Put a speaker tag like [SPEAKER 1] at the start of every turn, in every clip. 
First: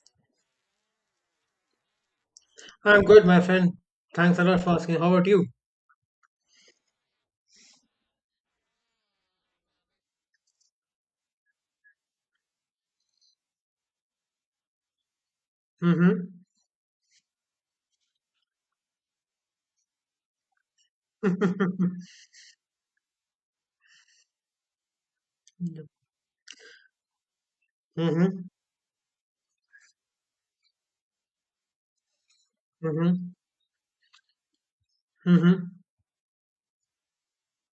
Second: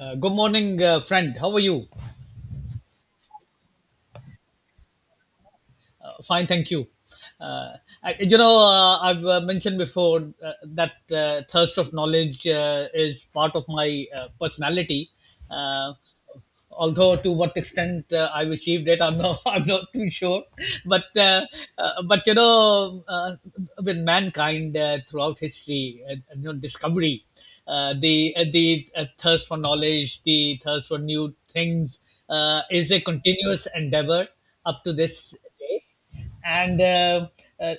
[SPEAKER 1] Good morning, friend. How are you?
[SPEAKER 2] I'm good, my friend. Thanks a lot for asking. How about you?
[SPEAKER 1] Fine, thank you. Uh, I've mentioned before that thirst of knowledge is part of my personality. Uh,
[SPEAKER 2] Mm-hmm.
[SPEAKER 1] Although to what extent I've achieved it, I'm not, I'm not too sure. But uh, but with mankind throughout history, discovery,
[SPEAKER 2] Mm-hmm.
[SPEAKER 1] the thirst for knowledge, the thirst for new things, is a
[SPEAKER 2] Mm-hmm.
[SPEAKER 1] continuous endeavor up to this
[SPEAKER 2] Mm-hmm.
[SPEAKER 1] day, and uh,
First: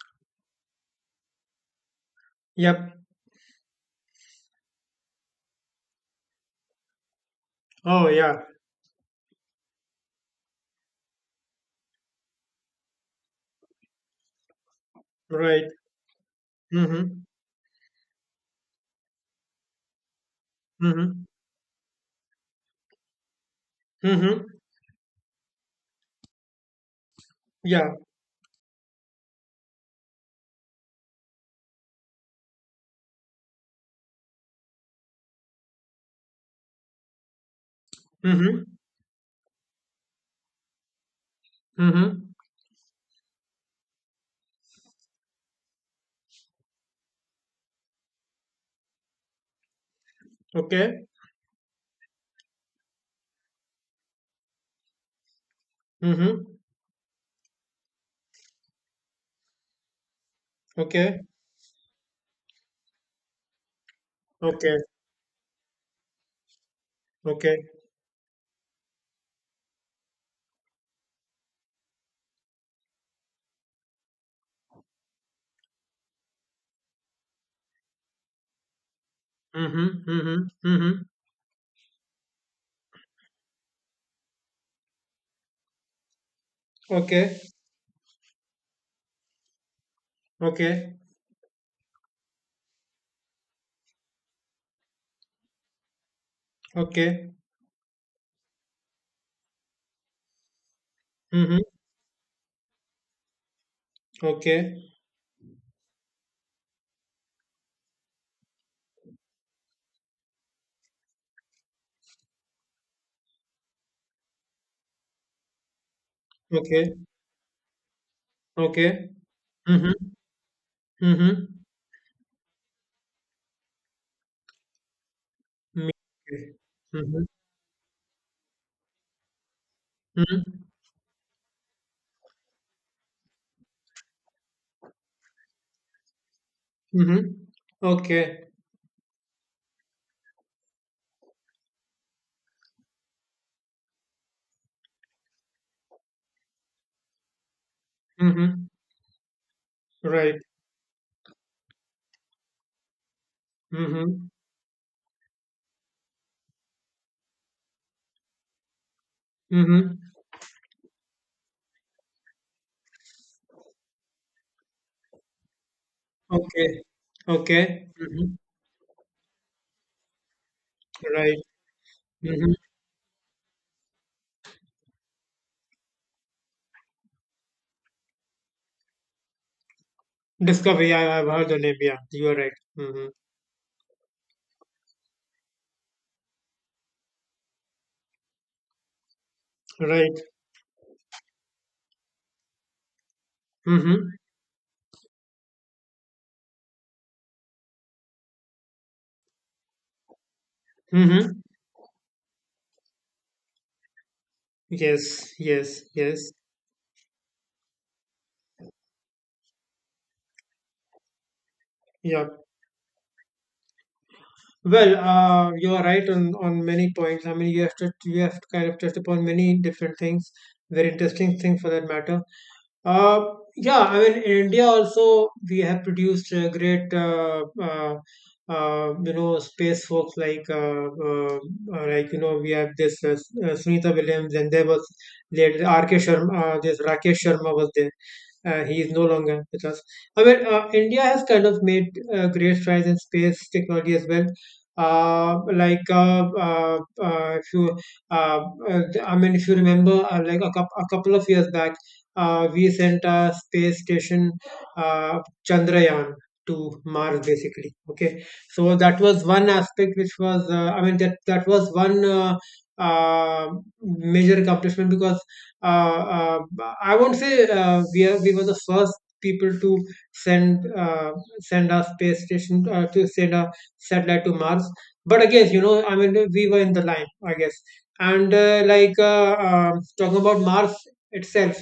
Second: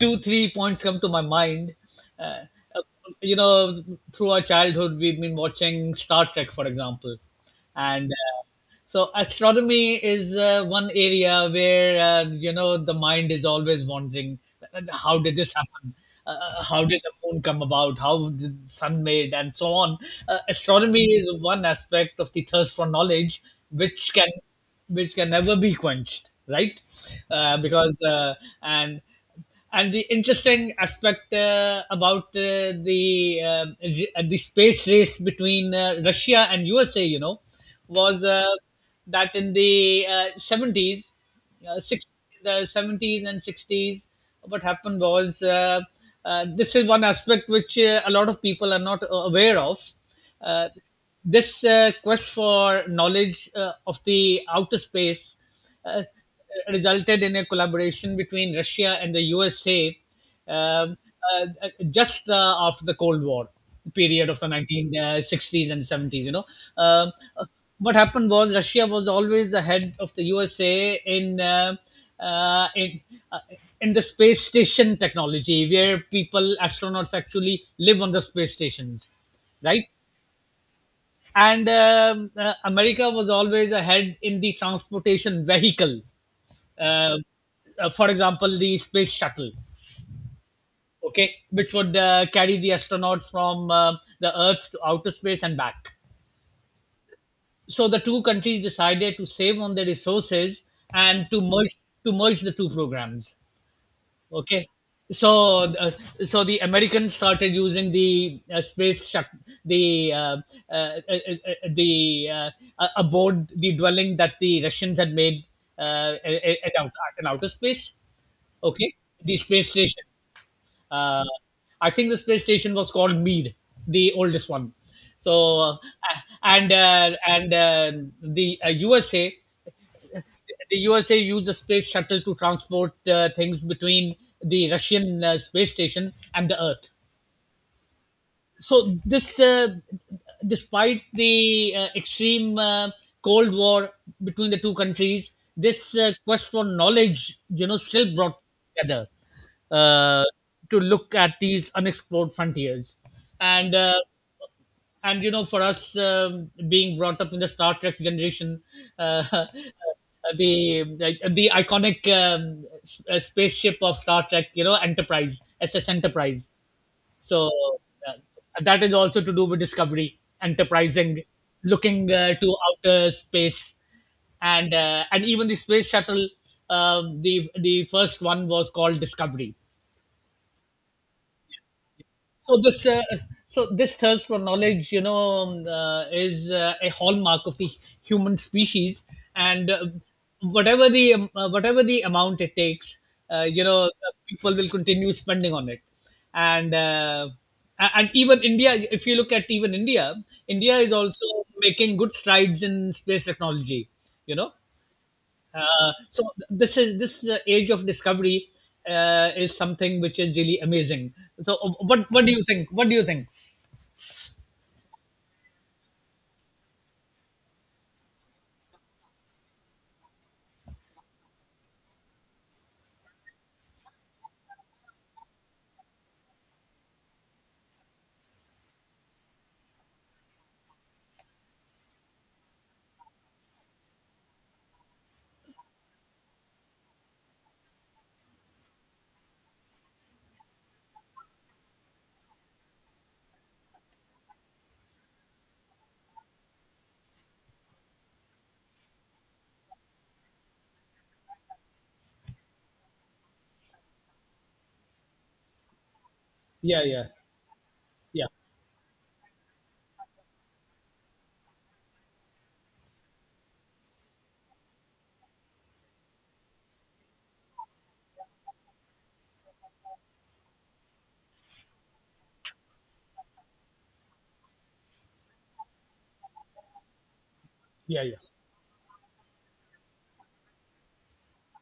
[SPEAKER 1] two three points come to my mind. uh, uh,
[SPEAKER 2] Yep.
[SPEAKER 1] you know through our childhood we've been watching Star Trek, for example,
[SPEAKER 2] Oh
[SPEAKER 1] and
[SPEAKER 2] yeah.
[SPEAKER 1] so astronomy is one area where you know the mind is always wondering, how did this
[SPEAKER 2] Right.
[SPEAKER 1] happen, how did the
[SPEAKER 2] Mm-hmm.
[SPEAKER 1] moon come about, how did the sun made, and so on. Astronomy
[SPEAKER 2] Mm-hmm.
[SPEAKER 1] is one aspect of the thirst for knowledge which can
[SPEAKER 2] Mm-hmm.
[SPEAKER 1] which can never be quenched, right?
[SPEAKER 2] Yeah.
[SPEAKER 1] Because and and the interesting aspect about the the space race between Russia and USA, you know, was
[SPEAKER 2] Mm-hmm.
[SPEAKER 1] that in the 70s, uh, six,
[SPEAKER 2] Mm-hmm.
[SPEAKER 1] the 70s and 60s. What happened was, this is one aspect which a lot of people are not aware of. uh,
[SPEAKER 2] Okay.
[SPEAKER 1] this quest for knowledge of the outer space uh,
[SPEAKER 2] Mm-hmm.
[SPEAKER 1] resulted in a collaboration between Russia and the USA, um,
[SPEAKER 2] Okay.
[SPEAKER 1] just after the Cold War period of the
[SPEAKER 2] Okay.
[SPEAKER 1] 1960s and 70s. You know, Um, uh,
[SPEAKER 2] Okay.
[SPEAKER 1] what happened was Russia was always ahead of the USA in uh, in uh, in the space station technology, where people astronauts actually live on the space stations, right?
[SPEAKER 2] Mm-hmm. Mm-hmm. Mm-hmm.
[SPEAKER 1] And America was always ahead in the transportation vehicle. Uh,
[SPEAKER 2] Okay.
[SPEAKER 1] for example, the space shuttle,
[SPEAKER 2] Okay.
[SPEAKER 1] okay, which would carry the astronauts from the Earth to outer space and back.
[SPEAKER 2] Okay.
[SPEAKER 1] So the two countries decided to save on their resources and to
[SPEAKER 2] Mm-hmm.
[SPEAKER 1] merge, to merge the two programs, okay.
[SPEAKER 2] Okay.
[SPEAKER 1] So so the Americans started using the space shut the uh, the aboard the dwelling that the Russians had made at,
[SPEAKER 2] Okay.
[SPEAKER 1] at an outer space, okay.
[SPEAKER 2] Okay.
[SPEAKER 1] The space
[SPEAKER 2] Mm-hmm.
[SPEAKER 1] station. uh,
[SPEAKER 2] Mm-hmm.
[SPEAKER 1] I think the space station was called Mead, the oldest one. So
[SPEAKER 2] Mm-hmm.
[SPEAKER 1] and the USA,
[SPEAKER 2] Mm-hmm.
[SPEAKER 1] the USA used the space shuttle to transport things between the Russian space station and the Earth.
[SPEAKER 2] Mm-hmm. Okay.
[SPEAKER 1] So this despite the extreme Cold War between the two countries, this quest for knowledge, you know, still brought
[SPEAKER 2] Mm-hmm.
[SPEAKER 1] together, uh,
[SPEAKER 2] Right.
[SPEAKER 1] to look at these unexplored frontiers. And
[SPEAKER 2] Mm-hmm.
[SPEAKER 1] and you know, for us, being brought up in the Star Trek generation, uh,
[SPEAKER 2] Mm-hmm.
[SPEAKER 1] the iconic spaceship of Star Trek, you know, Enterprise, SS Enterprise.
[SPEAKER 2] Okay.
[SPEAKER 1] So
[SPEAKER 2] Okay.
[SPEAKER 1] uh,
[SPEAKER 2] Mm-hmm.
[SPEAKER 1] that is also to do with discovery, enterprising,
[SPEAKER 2] Right.
[SPEAKER 1] looking
[SPEAKER 2] Mm-hmm.
[SPEAKER 1] to outer space, and even the space shuttle. The the first one was called Discovery.
[SPEAKER 2] Discovery. I've heard the name. Yeah, you are right.
[SPEAKER 1] So this uh,
[SPEAKER 2] Mm-hmm.
[SPEAKER 1] so this thirst for knowledge, you know, is a hallmark of the human species. And
[SPEAKER 2] Right.
[SPEAKER 1] whatever the amount it takes,
[SPEAKER 2] Mm-hmm.
[SPEAKER 1] people will continue spending on it. And and even India, if you look at even India, India is also
[SPEAKER 2] Mm-hmm.
[SPEAKER 1] making good strides in space technology, you know.
[SPEAKER 2] Yes. Yes.
[SPEAKER 1] So
[SPEAKER 2] Yes.
[SPEAKER 1] this is this age of discovery is something which is really amazing. So what
[SPEAKER 2] Yeah.
[SPEAKER 1] do you think? What do you think?
[SPEAKER 2] Well, you are right on many points. I mean, you have kind of touched upon many different things, very interesting things for that matter. Uh, yeah, I mean, in India also we have produced great, you know, space folks uh, like you know, we have this Sunita Williams, and there was later R.K. Sharma. This Rakesh Sharma was there. He is no longer with us. However, India has kind of made great strides in space technology as well. Like if you, uh, uh, I mean, if you remember, like a couple of years back, we sent a space station, uh, Chandrayaan, to
[SPEAKER 1] Yeah, yeah,
[SPEAKER 2] Mars, basically. Okay,
[SPEAKER 1] yeah,
[SPEAKER 2] so that was one aspect which was, I mean, that was one. Uh, Major accomplishment because uh, uh, I won't say we were the first people to send uh, send a satellite to Mars. But again, you know, I mean, we were in the line, I guess.
[SPEAKER 1] yeah, yeah,
[SPEAKER 2] And talking about Mars itself,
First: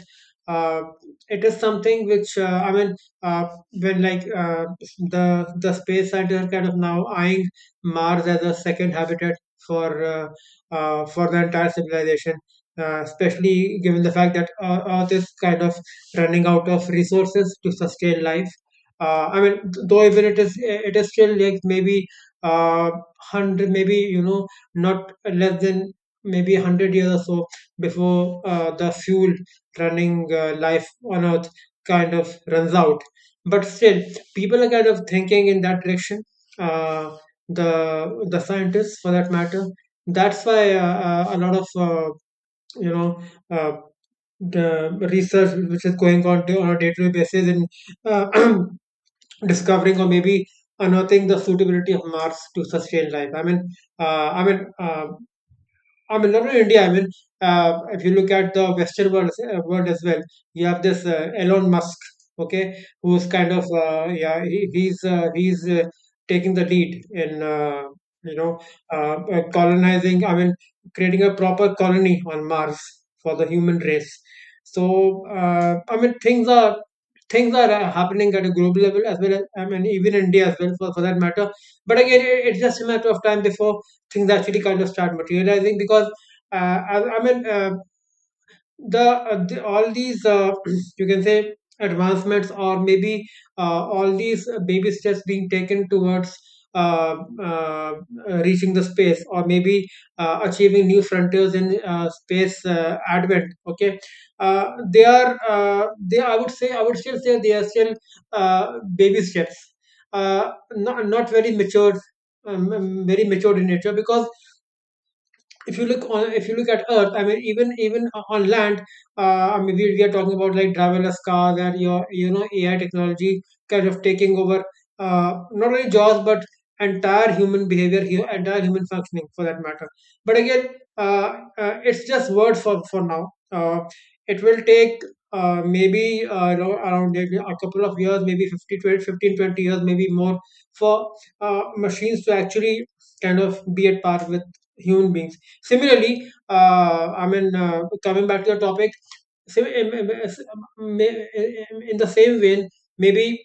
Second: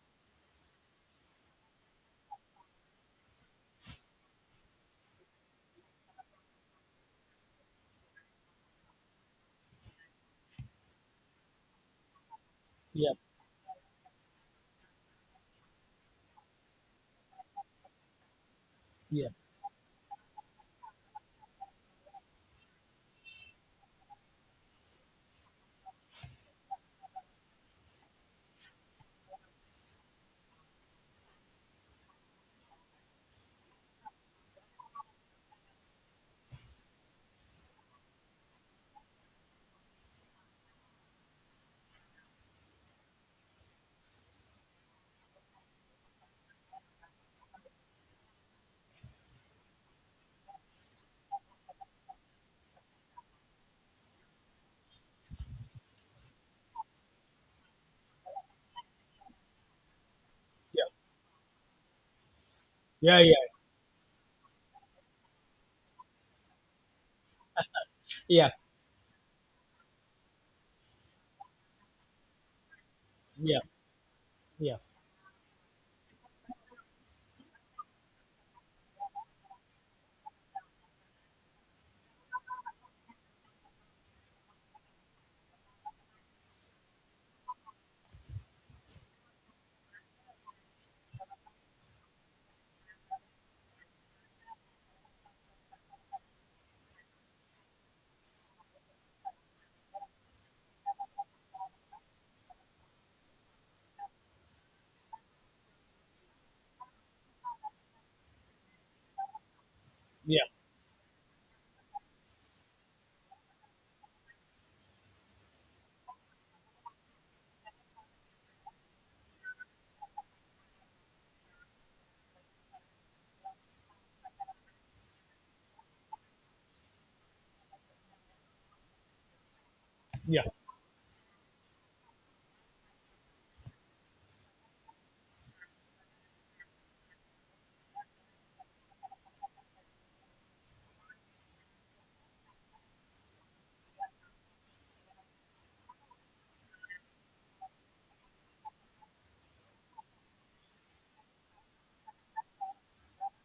[SPEAKER 2] uh, it is something which I mean, uh, when like the space scientists are kind of now eyeing Mars as a second habitat for uh, for the entire civilization, especially given the fact that Earth is kind of running out of resources to sustain life.
[SPEAKER 1] yeah,
[SPEAKER 2] I mean, though even it is still like maybe uh, 100, maybe you know, not less than maybe 100 years or so before the fuel running life on Earth kind of runs out. But still, people are kind of thinking in that direction. Uh, the scientists, for that matter, that's why a lot of you know uh, the research which is going on on a day-to-day basis in uh, discovering or maybe unearthing the suitability of Mars to sustain life. Uh, I mean, uh, I mean, not only India. I mean, if you look at the Western world as well, you have this Elon Musk, okay,
[SPEAKER 1] yeah, yeah,
[SPEAKER 2] who's kind
[SPEAKER 1] yeah,
[SPEAKER 2] of yeah, he's taking the lead in you
[SPEAKER 1] yeah, yeah,
[SPEAKER 2] know colonizing. I mean, creating a proper colony on Mars for the human race.
[SPEAKER 1] yeah,
[SPEAKER 2] So I mean, things are happening at a global level as well as I mean, even India as well for that matter. But again, it's just a matter of time before things actually kind of start materializing because I mean the all these you can say advancements or maybe all these baby steps being taken towards uh, uh, reaching the space or maybe achieving new frontiers in space advent, okay, they are they I would say I would still say they are still baby steps,
[SPEAKER 1] yeah,
[SPEAKER 2] not, not very matured, very matured in nature because if you look at earth, I mean even on land, I mean we are talking about like driverless cars and you know AI technology kind of taking over, uh, not only jobs but entire human behavior, entire human functioning for that matter. But
[SPEAKER 1] yeah, yeah,
[SPEAKER 2] again uh, it's just words for now. uh, it will take maybe around a couple of years, maybe 50 20, 15, 20 years, maybe more for uh, machines to actually kind of be at par with human beings. Similarly, I mean, coming back to the topic, sim- em- em- s- may- in the same vein, maybe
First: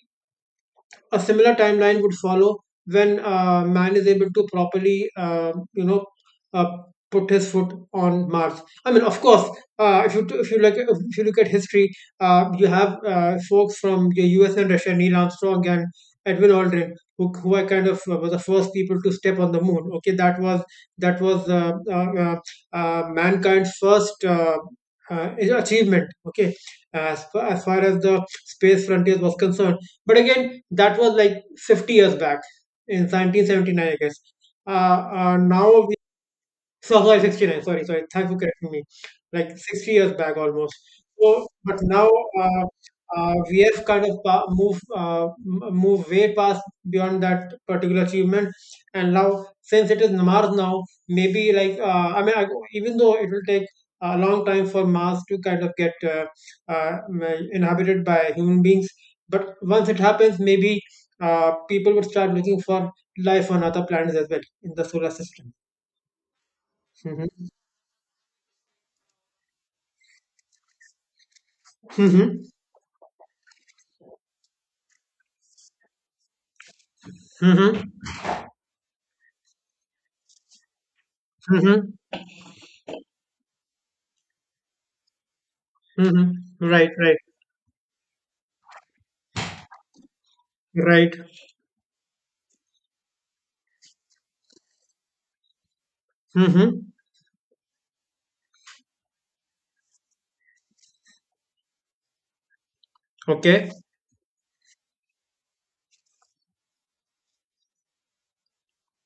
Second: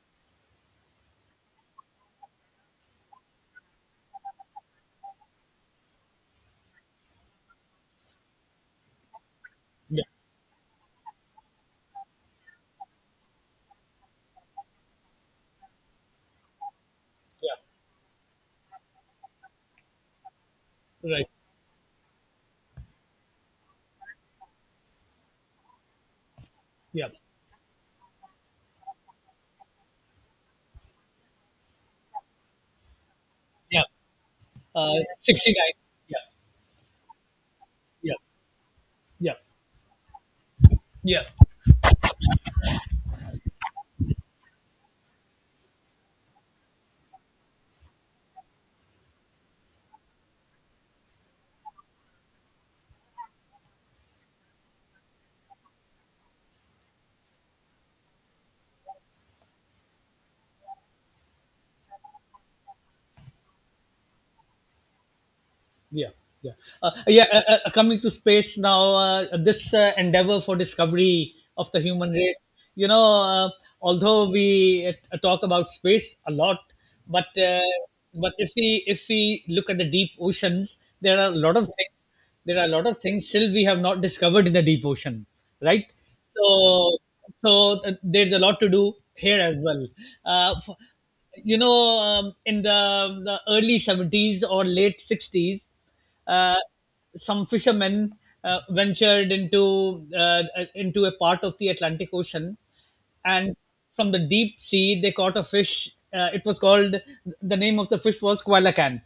[SPEAKER 2] a similar timeline would follow when man is able to properly, you know, uh, put his foot on Mars. I mean, of course,
[SPEAKER 1] yeah,
[SPEAKER 2] if you look at history, you have folks from the U.S. and Russia, Neil Armstrong and Edwin Aldrin,
[SPEAKER 1] yeah.
[SPEAKER 2] who are kind of were the first people to step on the moon. Okay, that
[SPEAKER 1] Right.
[SPEAKER 2] was mankind's first. Achievement, okay,
[SPEAKER 1] Yeah.
[SPEAKER 2] as far as the space frontiers was concerned, but again, that was like 50 years back in
[SPEAKER 1] Yeah.
[SPEAKER 2] 1979, I guess.
[SPEAKER 1] 69.
[SPEAKER 2] Now
[SPEAKER 1] Yeah.
[SPEAKER 2] so, sorry, 69. Sorry, sorry.
[SPEAKER 1] Yeah.
[SPEAKER 2] Thanks for correcting me.
[SPEAKER 1] Yeah.
[SPEAKER 2] Like 60 years back almost.
[SPEAKER 1] Yeah.
[SPEAKER 2] So, but now uh, we have kind of move way past beyond that particular achievement. And now, since it is Mars now, maybe I mean, even though it will take a long time for Mars to kind of get well, inhabited by human beings, but once it happens, maybe people would start looking for life on other planets as well in the solar system.
[SPEAKER 1] Yeah, yeah, yeah. Coming to space now, this endeavor for discovery of the human race.
[SPEAKER 2] Mhm.
[SPEAKER 1] You know, although we talk about space a lot, but uh,
[SPEAKER 2] Mhm.
[SPEAKER 1] but if we look at the deep oceans, there are a lot of things,
[SPEAKER 2] Mhm.
[SPEAKER 1] there are a lot of things still we have not discovered in the deep ocean, right?
[SPEAKER 2] Mhm. Right,
[SPEAKER 1] So
[SPEAKER 2] right,
[SPEAKER 1] there's a lot to do here as well. uh, f-
[SPEAKER 2] right.
[SPEAKER 1] you know um, in the early 70s or late 60s, uh,
[SPEAKER 2] Mhm.
[SPEAKER 1] some fishermen ventured into into a part of the Atlantic Ocean, and
[SPEAKER 2] Okay.
[SPEAKER 1] from the deep sea they caught a fish. It was called, the name of the fish was coelacanth,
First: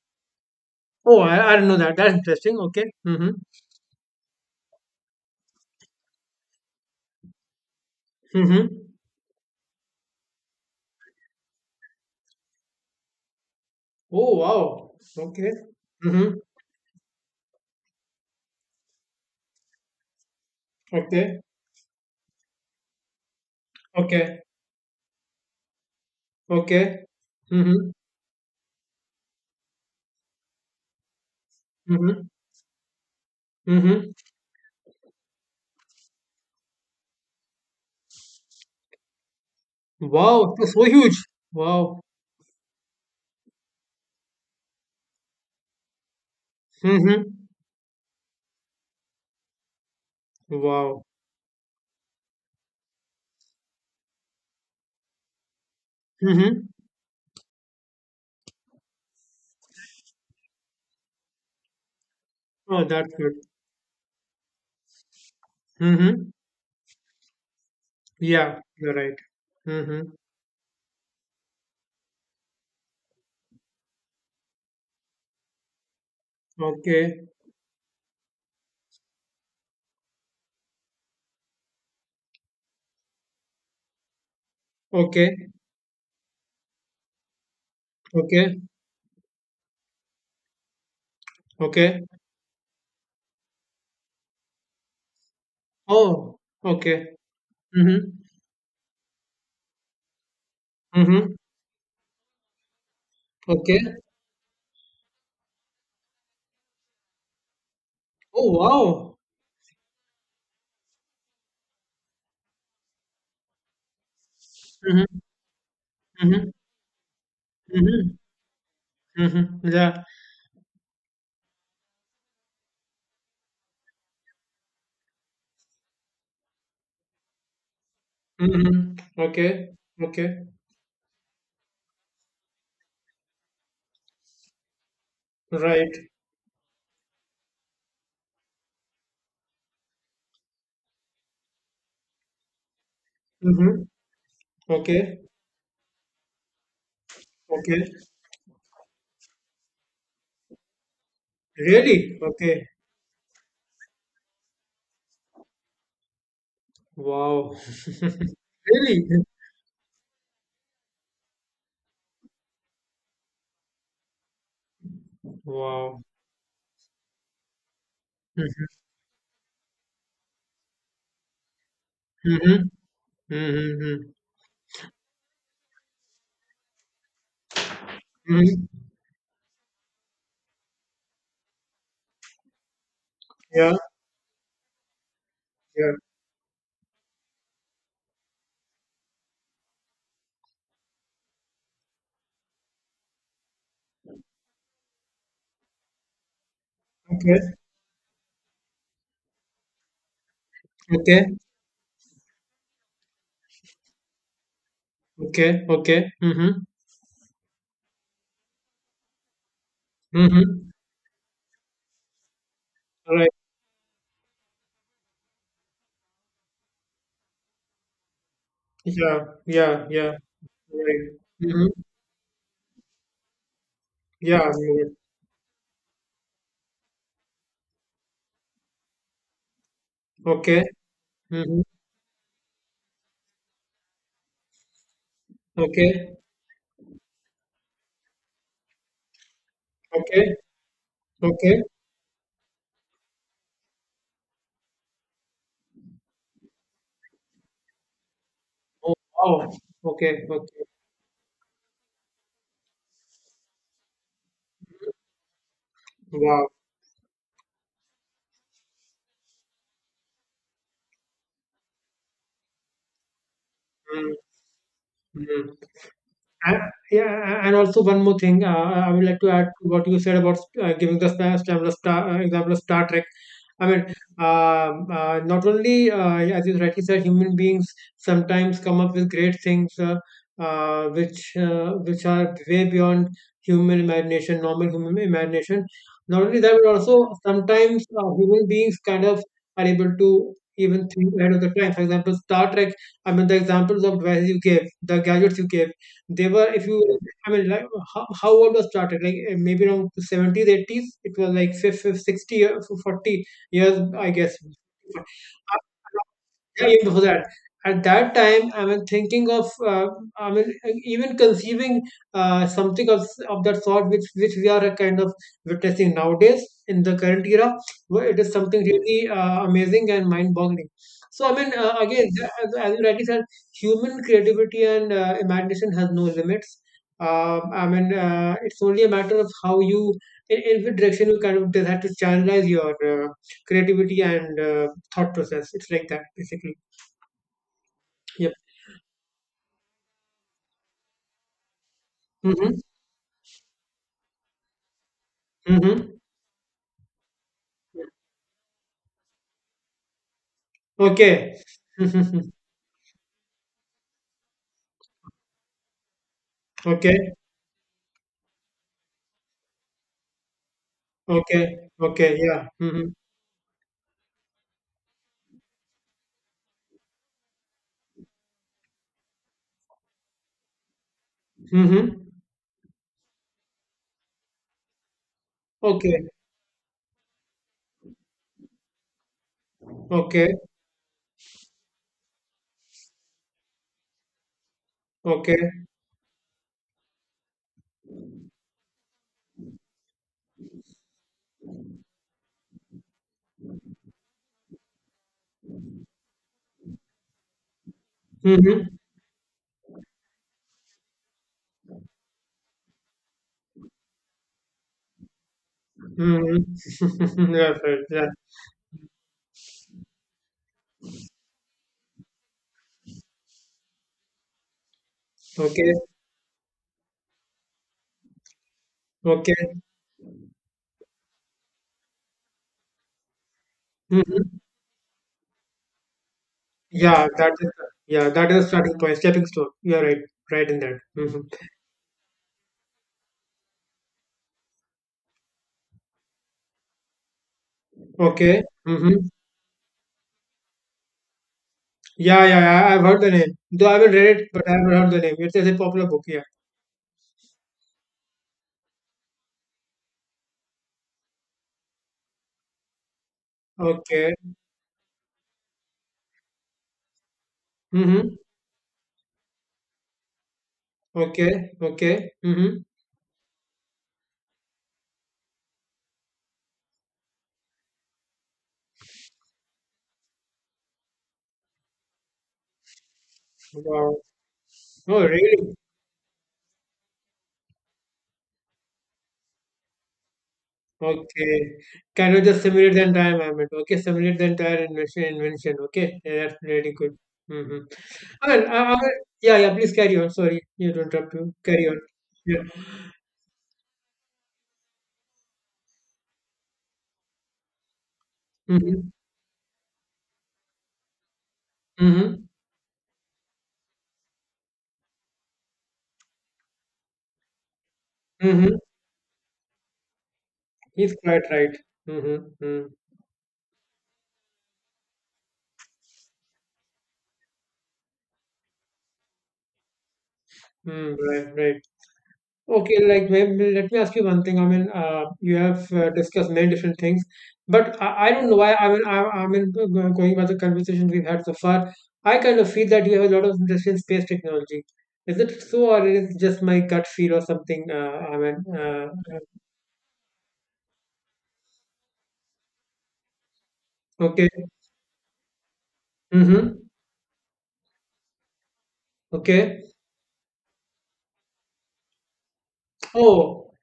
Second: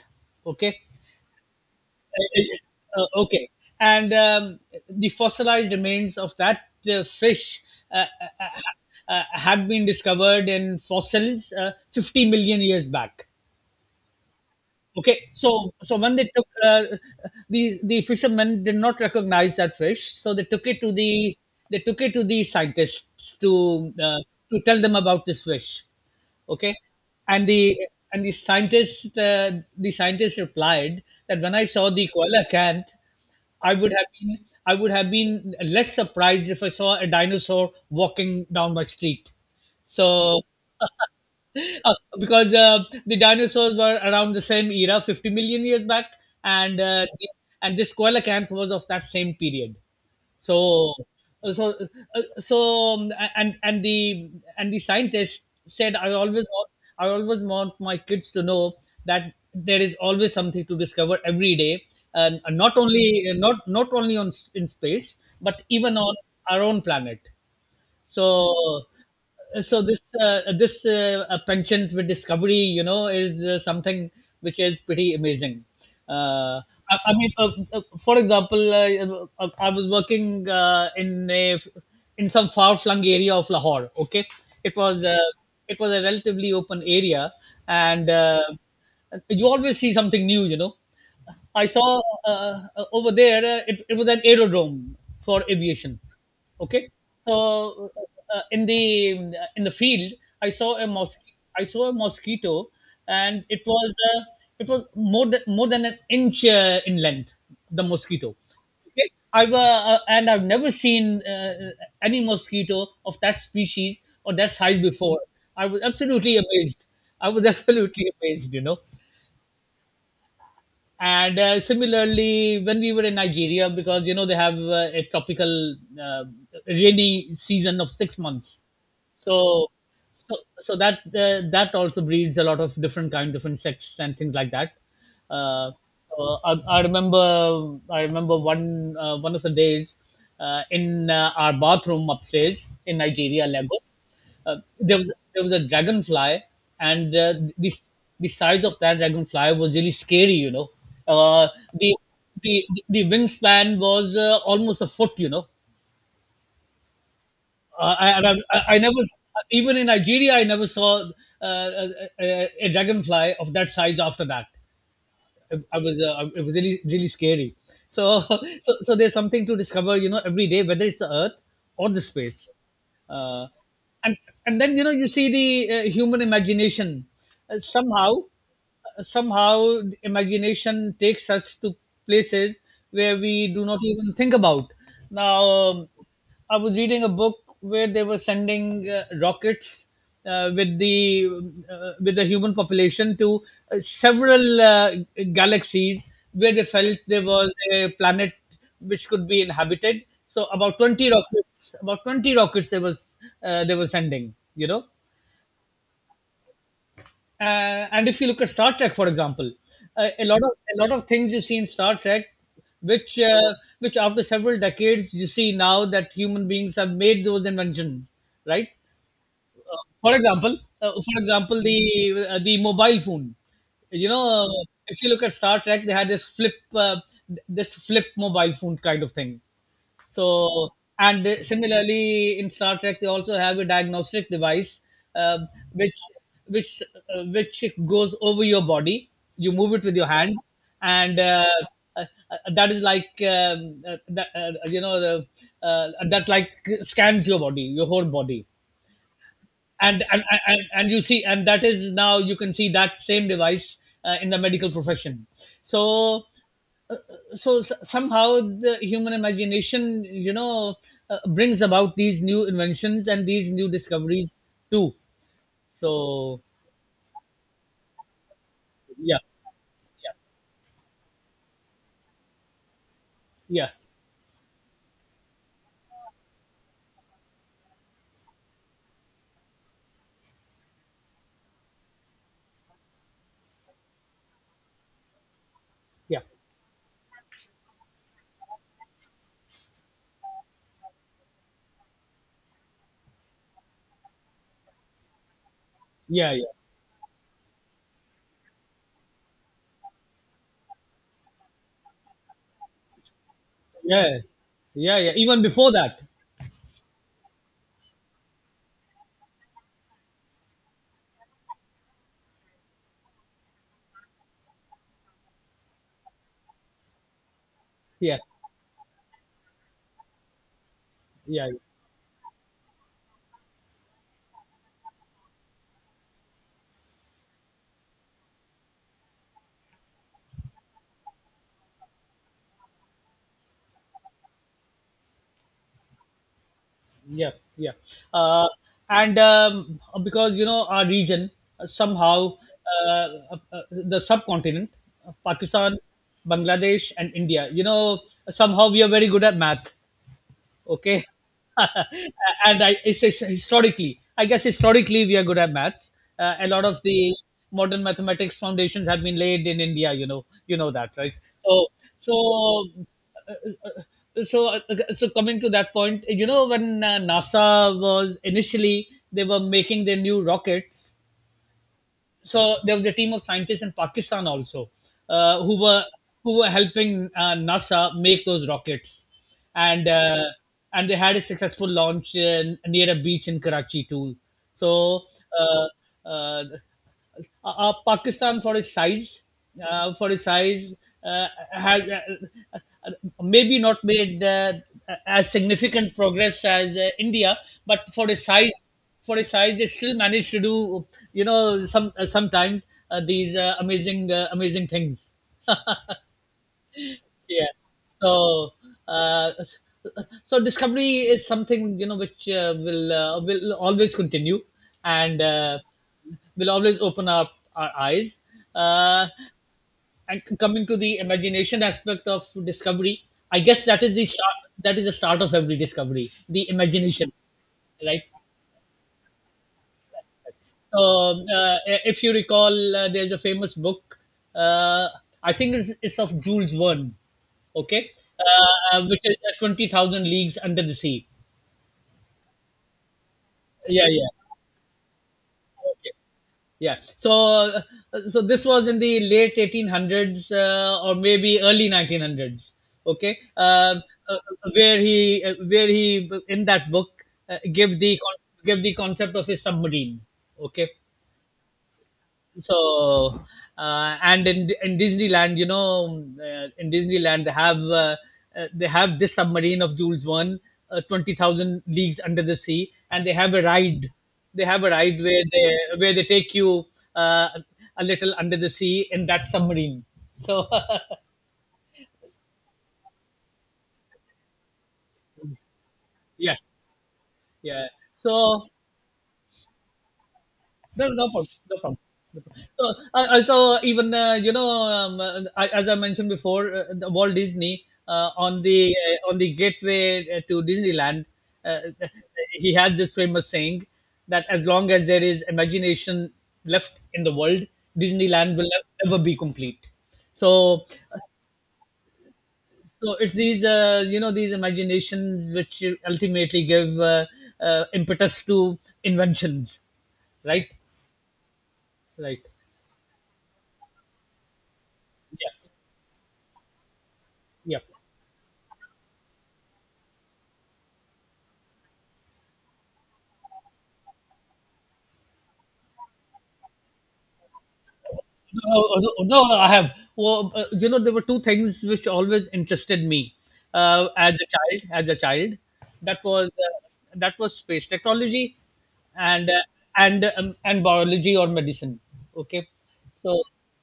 [SPEAKER 1] okay.
[SPEAKER 2] Oh, I didn't know that. That's interesting. Okay.
[SPEAKER 1] uh,
[SPEAKER 2] Mm-hmm.
[SPEAKER 1] okay. And the fossilized remains of that fish
[SPEAKER 2] Mm-hmm.
[SPEAKER 1] had been discovered in fossils 50 million years back.
[SPEAKER 2] Oh, wow.
[SPEAKER 1] Okay,
[SPEAKER 2] Okay.
[SPEAKER 1] so when they
[SPEAKER 2] Mm-hmm.
[SPEAKER 1] took, the fishermen did not recognize that fish, so they took it to the,
[SPEAKER 2] Okay.
[SPEAKER 1] they took it to the scientists
[SPEAKER 2] Okay.
[SPEAKER 1] to tell them about this fish. Okay,
[SPEAKER 2] Okay.
[SPEAKER 1] and the,
[SPEAKER 2] Mm-hmm.
[SPEAKER 1] and the scientist, the scientist replied that, when I saw the
[SPEAKER 2] Mm-hmm.
[SPEAKER 1] koala can't, I would have
[SPEAKER 2] Mm-hmm.
[SPEAKER 1] been, I would have been less surprised if I saw a dinosaur walking down my street. So
[SPEAKER 2] Wow. That's so huge. Wow.
[SPEAKER 1] because the dinosaurs were around the same era, 50 million years back, and
[SPEAKER 2] Mm-hmm.
[SPEAKER 1] and this coelacanth was of that same period. So,
[SPEAKER 2] Wow.
[SPEAKER 1] uh, so, uh, so, and the, and the scientists said,
[SPEAKER 2] Mm-hmm.
[SPEAKER 1] I always want my kids to know that there is always something to discover every day, and not
[SPEAKER 2] Oh, that's
[SPEAKER 1] only,
[SPEAKER 2] good.
[SPEAKER 1] in space, but even on
[SPEAKER 2] Mm-hmm.
[SPEAKER 1] our own planet.
[SPEAKER 2] Yeah,
[SPEAKER 1] So,
[SPEAKER 2] you're right.
[SPEAKER 1] so this
[SPEAKER 2] Mm-hmm.
[SPEAKER 1] penchant with discovery, you know, is something which is pretty amazing. Uh,
[SPEAKER 2] Okay.
[SPEAKER 1] for example, I was working in some far flung area of Lahore. Okay, it was uh,
[SPEAKER 2] Okay.
[SPEAKER 1] it was a relatively open area, and
[SPEAKER 2] Okay.
[SPEAKER 1] you always see something new, you know. I saw
[SPEAKER 2] Okay.
[SPEAKER 1] uh, over there, it was an aerodrome for aviation.
[SPEAKER 2] Oh,
[SPEAKER 1] Okay,
[SPEAKER 2] okay.
[SPEAKER 1] so
[SPEAKER 2] Mhm.
[SPEAKER 1] uh, in the in the field, I saw a mosquito.
[SPEAKER 2] Mhm.
[SPEAKER 1] I saw a mosquito, and
[SPEAKER 2] Okay.
[SPEAKER 1] it was more than an inch in length. The mosquito.
[SPEAKER 2] Oh,
[SPEAKER 1] Okay?
[SPEAKER 2] wow.
[SPEAKER 1] I've never seen any mosquito of that species or that size
[SPEAKER 2] Mhm.
[SPEAKER 1] before. I was absolutely
[SPEAKER 2] Mhm.
[SPEAKER 1] amazed. I was absolutely
[SPEAKER 2] Mhm.
[SPEAKER 1] amazed. You know.
[SPEAKER 2] Mhm. Yeah.
[SPEAKER 1] And similarly, when we were in Nigeria, because you know they have a tropical uh, rainy season of 6 months.
[SPEAKER 2] Mhm. Okay.
[SPEAKER 1] So
[SPEAKER 2] Okay.
[SPEAKER 1] so that that also breeds a lot of different kinds of insects and things like that. uh,
[SPEAKER 2] Right.
[SPEAKER 1] I remember, I remember one one of the days in our bathroom upstairs in Nigeria, Lagos,
[SPEAKER 2] Mhm.
[SPEAKER 1] there was,
[SPEAKER 2] Okay.
[SPEAKER 1] there was a dragonfly, and
[SPEAKER 2] Okay.
[SPEAKER 1] the size of that dragonfly was really scary, you know. uh, the
[SPEAKER 2] Really?
[SPEAKER 1] the
[SPEAKER 2] Okay.
[SPEAKER 1] the wingspan was almost a foot, you know.
[SPEAKER 2] Wow.
[SPEAKER 1] And I never,
[SPEAKER 2] Really?
[SPEAKER 1] even in Nigeria, I never saw a dragonfly of that size after that. I was,
[SPEAKER 2] Wow.
[SPEAKER 1] it was really, really scary. So,
[SPEAKER 2] Mhm.
[SPEAKER 1] so, so there's something to discover, you know, every day, whether it's the Earth or the space.
[SPEAKER 2] Mhm.
[SPEAKER 1] Uh,
[SPEAKER 2] Mhm. Mhm.
[SPEAKER 1] and and then, you know, you see the human imagination. Uh, somehow,
[SPEAKER 2] Mhm.
[SPEAKER 1] Somehow, the imagination takes us to places where we do
[SPEAKER 2] Yeah.
[SPEAKER 1] not even think about. Now,
[SPEAKER 2] Yeah.
[SPEAKER 1] I was reading a book where they were sending rockets uh, with the with the human population to several galaxies where they felt there was
[SPEAKER 2] Okay.
[SPEAKER 1] a planet which could be inhabited. So about 20
[SPEAKER 2] Okay.
[SPEAKER 1] rockets, about 20 rockets they were sending. You know,
[SPEAKER 2] Okay. Okay. Mhm.
[SPEAKER 1] and if you look at Star Trek, for example,
[SPEAKER 2] Mhm.
[SPEAKER 1] a lot of things you see in Star Trek, which
[SPEAKER 2] Right.
[SPEAKER 1] uh, which after several decades you see now that human beings have made those inventions, right?
[SPEAKER 2] Yeah. Yeah. Yeah.
[SPEAKER 1] For example,
[SPEAKER 2] Right. Mhm.
[SPEAKER 1] the mobile phone. You know,
[SPEAKER 2] Yeah. Yeah.
[SPEAKER 1] if you look at Star Trek, they had this flip this flip mobile phone kind of thing.
[SPEAKER 2] Okay.
[SPEAKER 1] So, and
[SPEAKER 2] Mhm.
[SPEAKER 1] similarly, in Star Trek, they also have a diagnostic device uh, which
[SPEAKER 2] Okay.
[SPEAKER 1] which which goes over your body. You move it with your
[SPEAKER 2] Okay.
[SPEAKER 1] hand, and
[SPEAKER 2] Okay.
[SPEAKER 1] that is like that like scans your body, your whole body,
[SPEAKER 2] Oh, wow. Okay.
[SPEAKER 1] and
[SPEAKER 2] Okay.
[SPEAKER 1] and you see, and that is, now you can see that same device in the medical profession. so
[SPEAKER 2] Wow.
[SPEAKER 1] so s- somehow the human imagination, brings about these new inventions and these new
[SPEAKER 2] Mm.
[SPEAKER 1] discoveries too.
[SPEAKER 2] Hmm.
[SPEAKER 1] so
[SPEAKER 2] And, yeah, and also one more thing, I would
[SPEAKER 1] yeah,
[SPEAKER 2] like to add to what you
[SPEAKER 1] yeah,
[SPEAKER 2] said about giving the example of Star Trek. I
[SPEAKER 1] yeah,
[SPEAKER 2] mean, not only, as you rightly said, human beings sometimes come up with great things which are way beyond human imagination, normal human imagination.
[SPEAKER 1] yeah,
[SPEAKER 2] Not only that, but also sometimes human beings kind of are able to even think ahead of the time. For example, Star Trek, I mean, the examples of devices you gave, the gadgets you gave, they
[SPEAKER 1] yeah, yeah,
[SPEAKER 2] were, if you, I mean, like how old was started? Like eh, maybe around seventies, eighties. It was like 50, 60, year, 40 years, I
[SPEAKER 1] yeah,
[SPEAKER 2] guess.
[SPEAKER 1] yeah, yeah, even before that.
[SPEAKER 2] Yeah, even before that. At that time, I mean, thinking of, I mean, even conceiving something of that sort, which we are kind of witnessing nowadays in the current era, where it
[SPEAKER 1] Yeah,
[SPEAKER 2] is something really amazing and mind-boggling. So, I
[SPEAKER 1] yeah,
[SPEAKER 2] mean, again, as you rightly said, human creativity and imagination has no limits. I mean, it's only a matter of how you, in which direction you kind of decide to channelize your creativity and thought process. It's like that basically.
[SPEAKER 1] yeah, yeah.
[SPEAKER 2] Yep.
[SPEAKER 1] uh, and Because you know our region, somehow,
[SPEAKER 2] Mm-hmm.
[SPEAKER 1] the subcontinent, Pakistan,
[SPEAKER 2] Mm-hmm.
[SPEAKER 1] Bangladesh, and India, you know, somehow we are very good at math. Okay.
[SPEAKER 2] Okay. Mm-hmm.
[SPEAKER 1] and I it's historically, I guess historically, we are good at maths. A lot of
[SPEAKER 2] Okay.
[SPEAKER 1] the modern mathematics foundations have been laid in India. You know, you know that, right? so
[SPEAKER 2] Okay. Okay.
[SPEAKER 1] so
[SPEAKER 2] Yeah. Mm-hmm.
[SPEAKER 1] uh, uh, so uh, so coming to that point, you know, when NASA was initially, they were making their new rockets.
[SPEAKER 2] Mm-hmm.
[SPEAKER 1] So there was a team of scientists in Pakistan also, uh, who were
[SPEAKER 2] Okay.
[SPEAKER 1] who were helping NASA make those rockets, and uh,
[SPEAKER 2] Okay.
[SPEAKER 1] and they had a successful launch in, near a beach in Karachi too. So,
[SPEAKER 2] Okay.
[SPEAKER 1] uh, uh, Pakistan, for its size, uh, has uh, maybe not made as significant progress as India, but for its size,
[SPEAKER 2] Mm-hmm.
[SPEAKER 1] for a size, they still manage to do, you know, some, sometimes, these, amazing things.
[SPEAKER 2] Mm-hmm. yeah,
[SPEAKER 1] Yeah.
[SPEAKER 2] right. Yeah.
[SPEAKER 1] So uh, so discovery is something, you know, which will always continue, and
[SPEAKER 2] Okay.
[SPEAKER 1] will always open up our eyes, uh,
[SPEAKER 2] Okay.
[SPEAKER 1] and coming to the imagination aspect of discovery, I guess that is the
[SPEAKER 2] Mm-hmm.
[SPEAKER 1] start. That is the start of every discovery, the
[SPEAKER 2] Yeah.
[SPEAKER 1] imagination,
[SPEAKER 2] That is.
[SPEAKER 1] right?
[SPEAKER 2] Yeah. That is starting point. Stepping stone. You're right. Right in that. Mm-hmm.
[SPEAKER 1] So, if you recall, there's a famous book. Uh, I think it's of Jules Verne. Okay,
[SPEAKER 2] Okay.
[SPEAKER 1] which
[SPEAKER 2] Mm-hmm.
[SPEAKER 1] is Twenty Thousand Leagues Under the Sea.
[SPEAKER 2] Yeah. Yeah. Yeah. I've heard the name. Though I
[SPEAKER 1] Yeah,
[SPEAKER 2] haven't
[SPEAKER 1] yeah,
[SPEAKER 2] read it, but I've heard the name. It's a popular
[SPEAKER 1] okay,
[SPEAKER 2] book. Yeah.
[SPEAKER 1] yeah. So, this was in the late 1800s, or maybe early 1900s. Okay.
[SPEAKER 2] Okay.
[SPEAKER 1] Uh, where he, in that book,
[SPEAKER 2] Mm-hmm.
[SPEAKER 1] give the concept of his submarine. Okay,
[SPEAKER 2] Okay, okay. Mm-hmm.
[SPEAKER 1] so and in Disneyland, you know, in Disneyland they have, they have this submarine of Jules Verne, twenty thousand leagues under the sea, and they have a ride.
[SPEAKER 2] Wow.
[SPEAKER 1] They have a ride
[SPEAKER 2] Oh,
[SPEAKER 1] where
[SPEAKER 2] really?
[SPEAKER 1] they take you, uh, a little under the sea in that submarine. So
[SPEAKER 2] Okay. Can you just simulate the entire environment? Okay, simulate the entire invention. Invention. Okay, yeah,
[SPEAKER 1] yeah,
[SPEAKER 2] that's really good. Mm-hmm.
[SPEAKER 1] yeah.
[SPEAKER 2] Well,
[SPEAKER 1] So.
[SPEAKER 2] yeah, yeah. Please carry on. Sorry, you
[SPEAKER 1] No,
[SPEAKER 2] don't
[SPEAKER 1] no
[SPEAKER 2] have to
[SPEAKER 1] problem. No
[SPEAKER 2] carry
[SPEAKER 1] problem.
[SPEAKER 2] on.
[SPEAKER 1] No
[SPEAKER 2] Yeah.
[SPEAKER 1] problem. So, so even you know, I, as I mentioned before, the Walt Disney,
[SPEAKER 2] Mm-hmm.
[SPEAKER 1] on the gateway, to Disneyland, uh,
[SPEAKER 2] Mm-hmm.
[SPEAKER 1] he has this famous saying, that as long as there is imagination left in the world, Disneyland will
[SPEAKER 2] Mm-hmm.
[SPEAKER 1] never be complete. So,
[SPEAKER 2] He's quite right. Mm-hmm. Mm-hmm.
[SPEAKER 1] so it's these, these imaginations which ultimately give, impetus to inventions, right?
[SPEAKER 2] Mm, right. Right.
[SPEAKER 1] Right.
[SPEAKER 2] Okay, like maybe let me ask you one thing. I mean, you
[SPEAKER 1] Yeah.
[SPEAKER 2] have discussed many different things,
[SPEAKER 1] Yeah.
[SPEAKER 2] but I don't know why. I mean, I mean, going by the conversation we've had so far, I kind of feel that you have a lot of interest in space technology. Is it so, or is it just my gut feel or something?
[SPEAKER 1] No, no, no, no, I have. Well, you know, there were two things which always interested me, as
[SPEAKER 2] Okay,
[SPEAKER 1] a child. As a child, that was, uh,
[SPEAKER 2] mm-hmm,
[SPEAKER 1] that was space technology, and uh,
[SPEAKER 2] okay.
[SPEAKER 1] and biology or medicine. Okay, so
[SPEAKER 2] Oh,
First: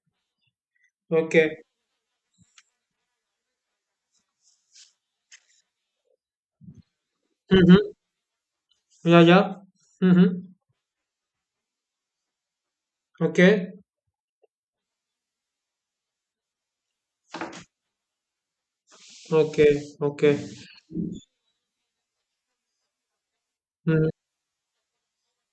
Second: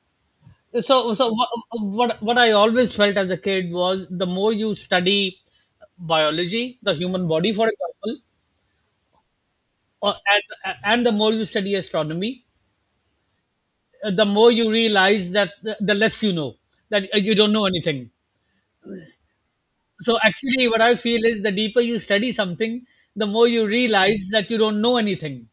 [SPEAKER 1] so what,
[SPEAKER 2] okay,
[SPEAKER 1] what what I always felt as a kid was, the more you study biology, the human body, for
[SPEAKER 2] mm-hmm,
[SPEAKER 1] example,
[SPEAKER 2] yeah, yeah,
[SPEAKER 1] or,
[SPEAKER 2] mm-hmm,
[SPEAKER 1] and the more you study astronomy,
[SPEAKER 2] okay,
[SPEAKER 1] the more you realize that the less you know, that you don't know anything.
[SPEAKER 2] okay,
[SPEAKER 1] So
[SPEAKER 2] okay,
[SPEAKER 1] actually, what I feel is, the deeper you study something, the more you
[SPEAKER 2] mm,
[SPEAKER 1] realize that you don't know anything.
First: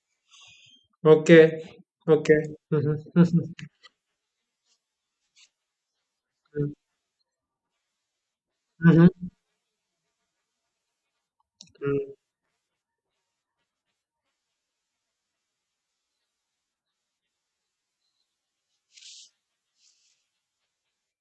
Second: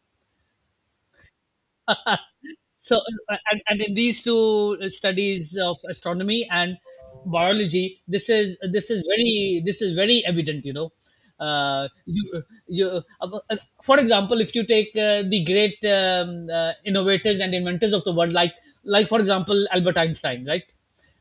[SPEAKER 2] okay, okay,
[SPEAKER 1] So, uh,
[SPEAKER 2] mm-hmm,
[SPEAKER 1] uh, and, and in these two, studies of astronomy and biology,
[SPEAKER 2] mm-hmm.
[SPEAKER 1] this is very evident, you know. uh,
[SPEAKER 2] Mm.
[SPEAKER 1] you, you, uh, uh, for example, if you take, the great, innovators and inventors of the world, like for example, Albert Einstein, right?